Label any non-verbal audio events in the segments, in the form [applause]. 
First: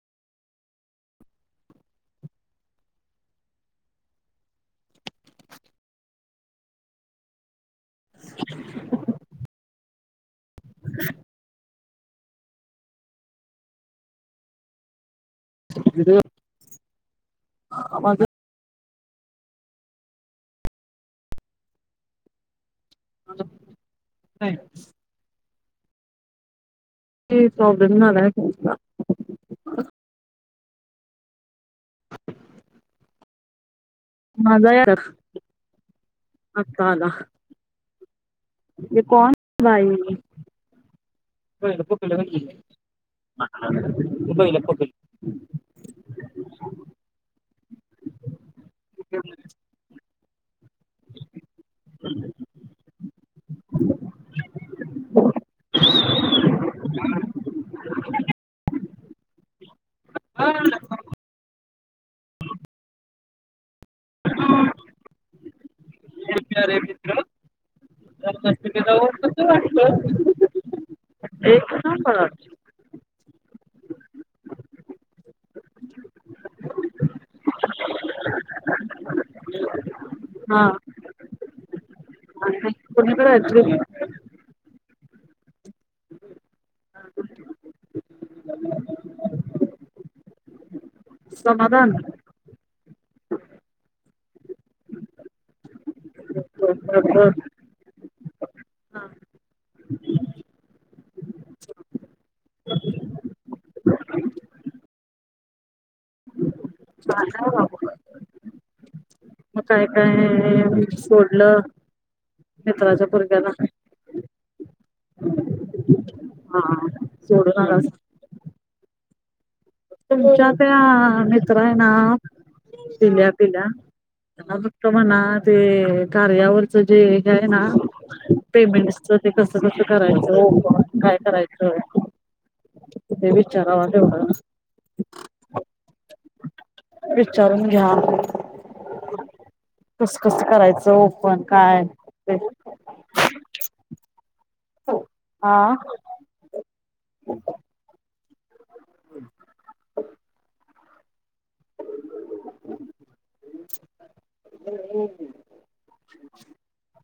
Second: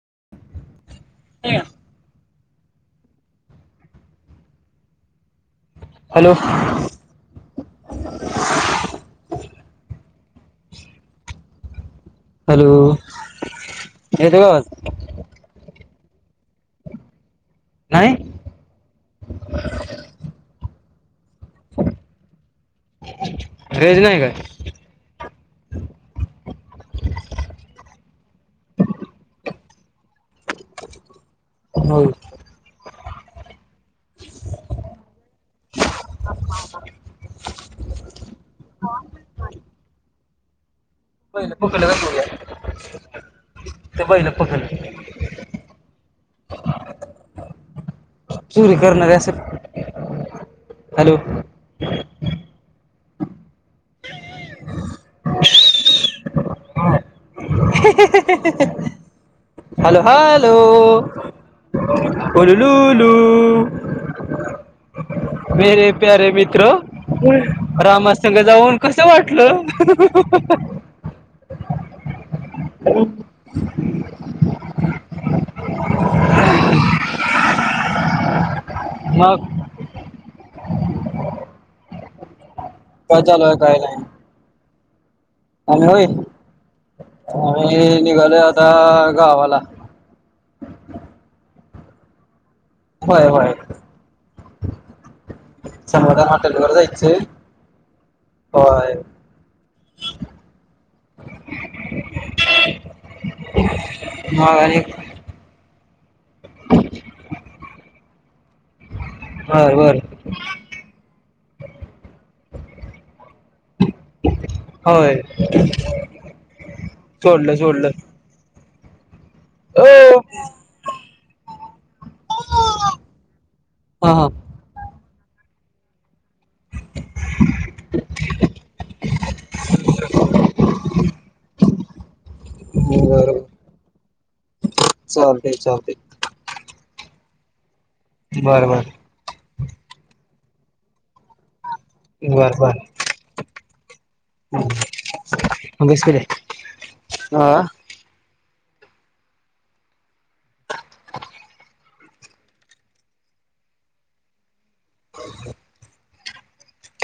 [inaudible] Hello [inaudible] hello येतोय का आवाज? नाही [inaudible] रेंज नाही काय [inaudible] ते प्रॉब्लेम झालाय फोनचा. होय मजा [unintelligible] अता आला ते कोण बाई बैल पहिल पकडलं का बघूया चुकलं ते बैल पकडलं [unintelligible] [inaudible] चोरी करणारी असल. हॅलो [inaudible] हॅलो हॅलो उल्लू लू लू. [inaudible] [inaudible] मेरे प्यारे मित्र रामासंघ जाऊन कस वाटलं? एकं नंबर. मग हां काय चालूय ऍक्च्युली काय नाही. आणि होय आम्ही निघालो आता गावाला. समाधान. होय होय. समाधान [unintelligible] [unintelligible] जायच होय. मग आणिक हां हां. म बर काय बर काय. सोडलं मित्राच्या भरोश्यावर. होय हा सोडलं सोडून आला सोडलं. अ तुमच्या त्या मित्र आहे ना जिल्हात. तिला. हा हा. तर म्हणा ते कार्यावरच जे हे आहे ना पेमेंटच ते कसं कस करायचं ओपन काय करायचं ते बरोबर विचाराव तेवढं? चालतेय चालतेय. विचारून घ्या? बर बर. कस कस करायचं ओपन काय? ते बर बर. हा म बइस किरे. हां. हम् [inaudible] [inaudible]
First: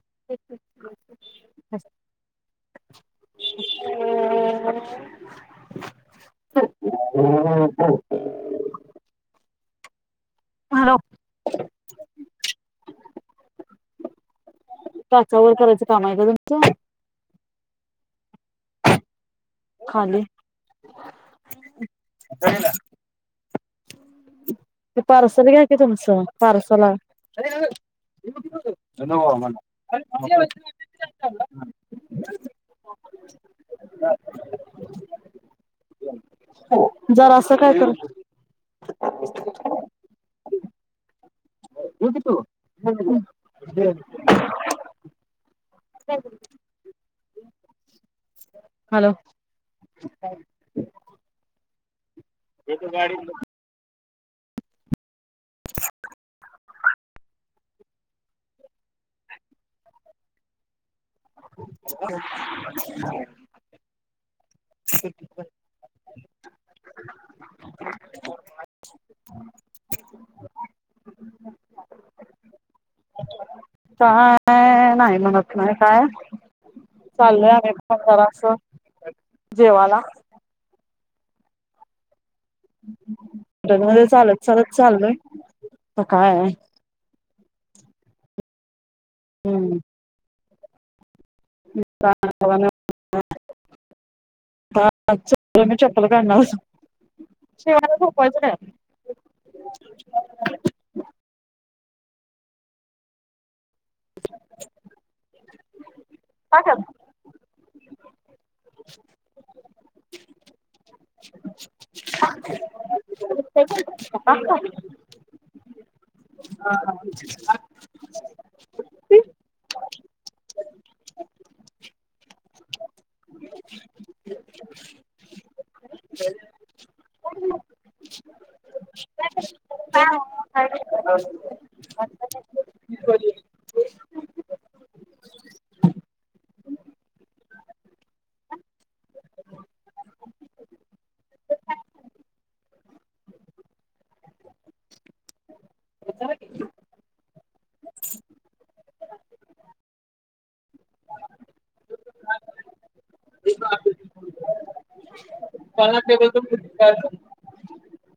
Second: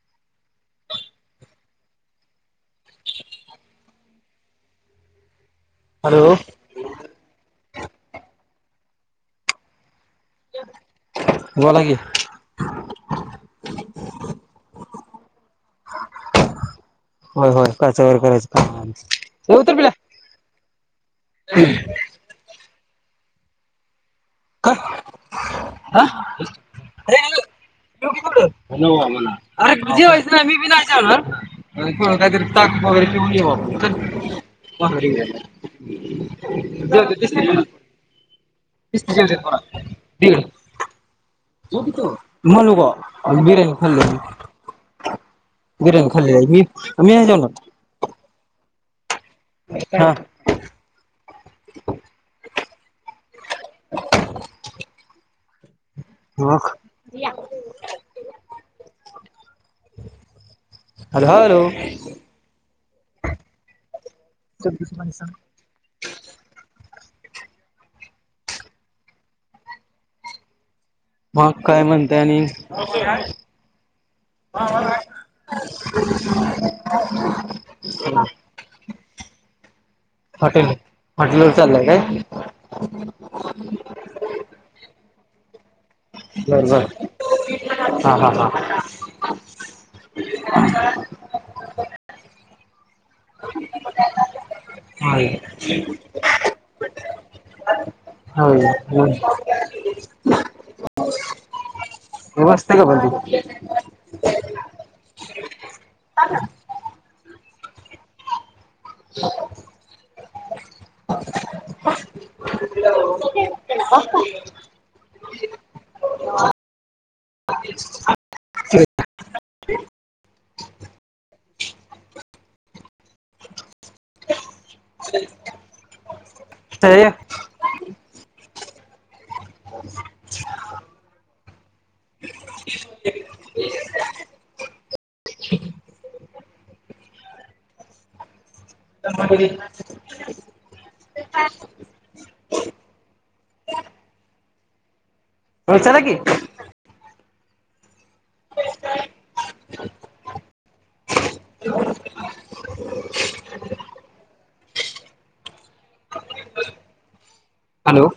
[inaudible] हॅलो. [unintelligible] हॅलो. बोला की. टाचा वर करायचं काम आहे का तुमचं? होय होय काचावर करायचं काम आहे आमचं. ऊतर पिल्या. खाली [unintelligible] ते ते पार्सल घ्या की तुमचं पार्सल आलं. अरे जेवायचं ना मी बी नाय जेवला पुढ काहीतरी ताक वगैरे पिऊन येऊ आपण जरा असं काय कर चल [unintelligible] ठिक हे. म्हनुन मला नको आम्ही बिर्याणी खाल्ली म्हणून. बिर्याणी खाल्ली मी मी नाही जेवणार. हॅलो. हा [inaudible] [inaudible] एका गाडीत बस. [inaudible] ह [inaudible] ओळख. [inaudible] मग काय म्हणताय आणिक काय नाही म्हणतं नाही काय चाललंय आम्ही बाहेर असं जरास जेवाला. हॉटेल हॉटेलवर चाललंय काय? [unintelligible] चालत चालत चाललोय तर काय बरं झालं. हा हां हां हम्म अं अं [unintelligible] ह च म चप्पल करणार शवाय झोपयच हा [inaudible] हो व्यवस्थित का पण तु पाठव. [inaudible] [inaudible] [unintelligible] हां हां [unintelligible] [unintelligible] [unintelligible] [unintelligible] [unintelligible] होय चलाकी. [inaudible] पाना table [unintelligible] hello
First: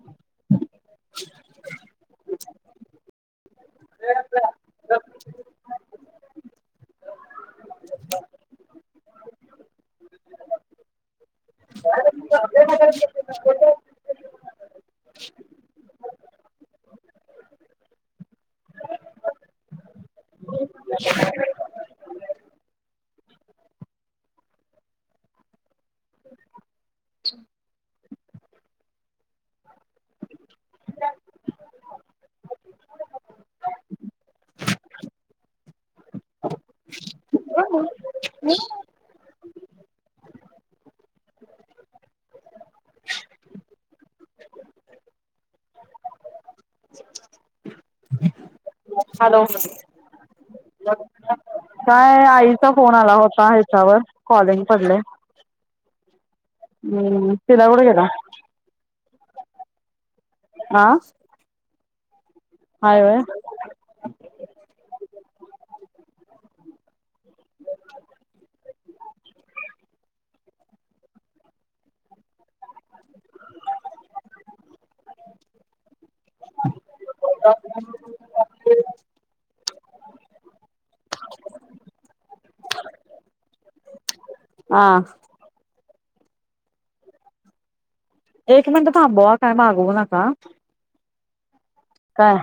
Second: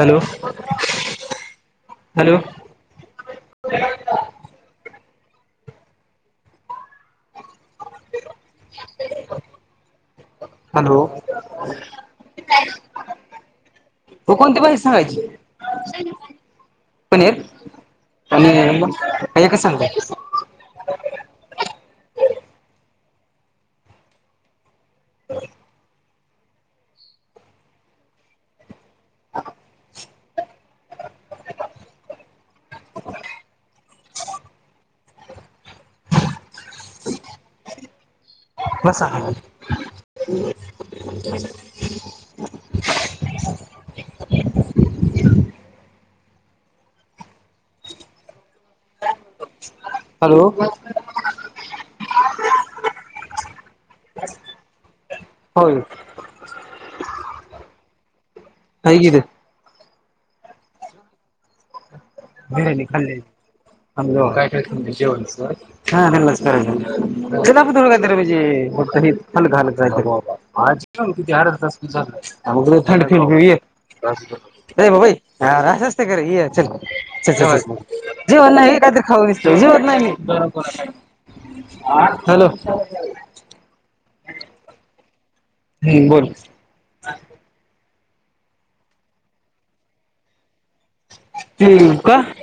hello hello [unintelligible] hello [unintelligible] हो कोणती भाजी सांगायची? पनीर. आणि मग काय एकाच सांगताय. [inaudible] [unintelligible] बसा. [inaudible] हॅलो हॅलो काय आई चा फोन आला होता ह्याच्यावर कॉलिंग पडलय. होय. हम्म पिल्या कुठ गेला? आहे की हितच आं बिर्याणी खाल्ली [unintelligible] हा हा करायचं कधी कधी हालक हलक आज अर्धा तास झालं आवाज लय येतोय. थंड पिऊन घेऊ ये आर आस असतं का ये चल चल जेवन नाही काहीत तर खाऊ येतो जेवत नाही मी हॅलो हां हम् बोल एक मिनिटं थांबवा काय मागवू नका. हम् का काय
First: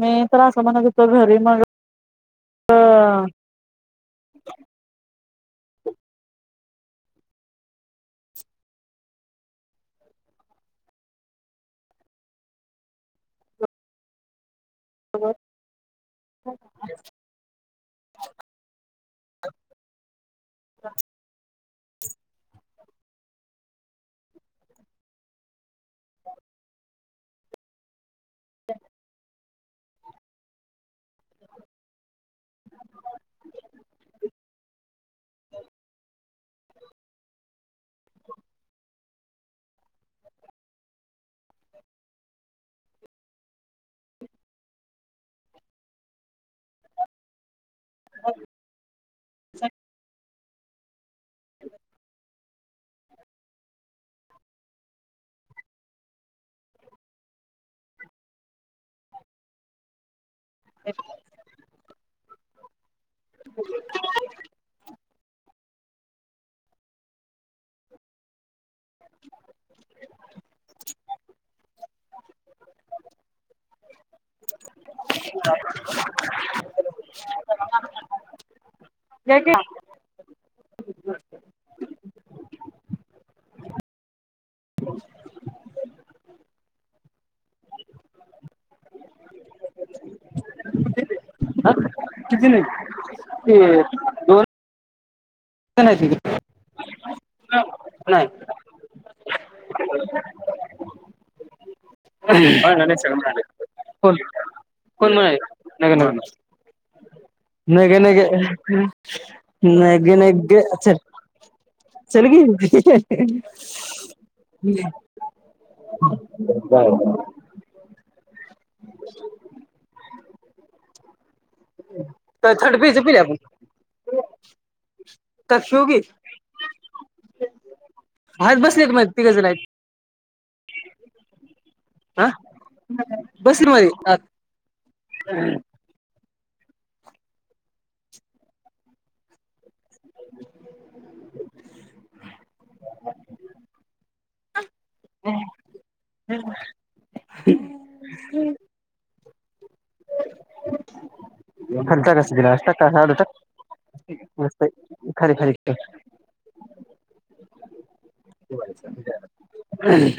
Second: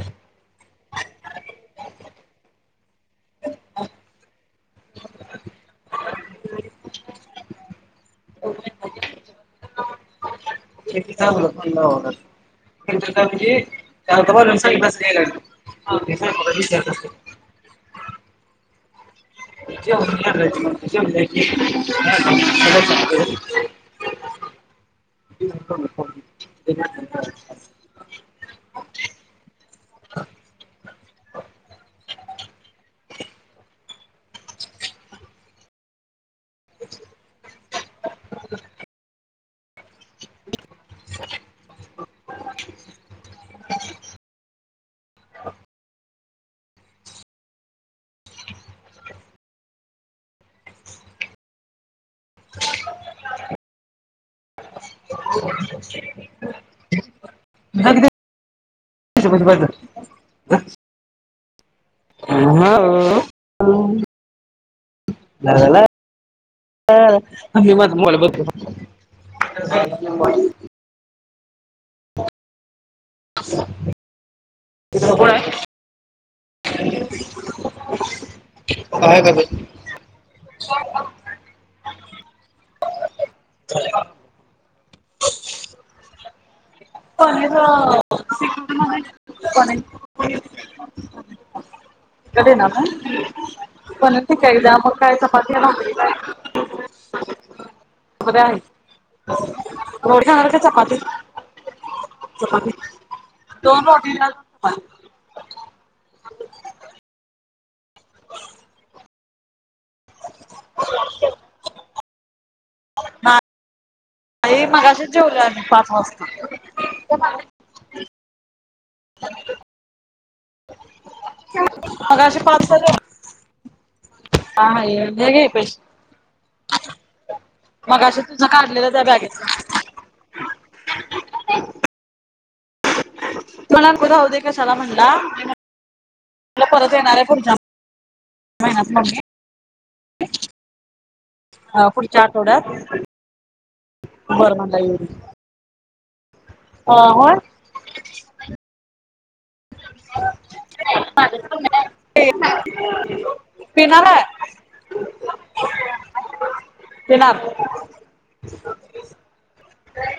मी तर आस म्हणत घरी मग अं [unintelligible] चांगलं पाहिजे [unintelligible] जेव जेवल्याती [unintelligible] [inaudible] [inaudible] [inaudible] [inaudible] [unintelligible] [unintelligible] [unintelligible] [unintelligible] हॉलो ला ला ला ला थांब मी माजा मोबाईल बघतो. [inaudible] बाहेर घे आलोय. की. [inaudible] [inaudible] पनीर अं रेसिपी किती कडे नाही ना मग ते कोण [unintelligible] दोन काय मग नाही [unintelligible] [inaudible] बर आहे. रोटी खाणार काय चपाती. [unintelligible] चपाती दोन कोण रोटी आणि चपाती म्हणायला नि नग नग, नग. नग, नग, चल, चल घेऊन. आई मगाशीच जेवले आम्ही पाच वाजता. [unintelligible] मगाशी पाच थर्ड हजार पेज पिले आपण हा हे घे शिव की पैसे, मगाशी तुझ हात बसलेत काढलेलंच तुझं मध्ये तिघ जण आहेत बॅगेतन. हा [unintelligible] बसले मला मध्ये आक्का आत. राहूदे कशाला म्हणला. मला परत येणार आहे पुढच्या महिन्यात मम्मी. हा पुढच्या आठवड्यात बर म्हणला. अ होय ह. खाली टाक असं गिलास टाक का- आडू टाक पिणारहाय खाली खाली पिणार. हम्.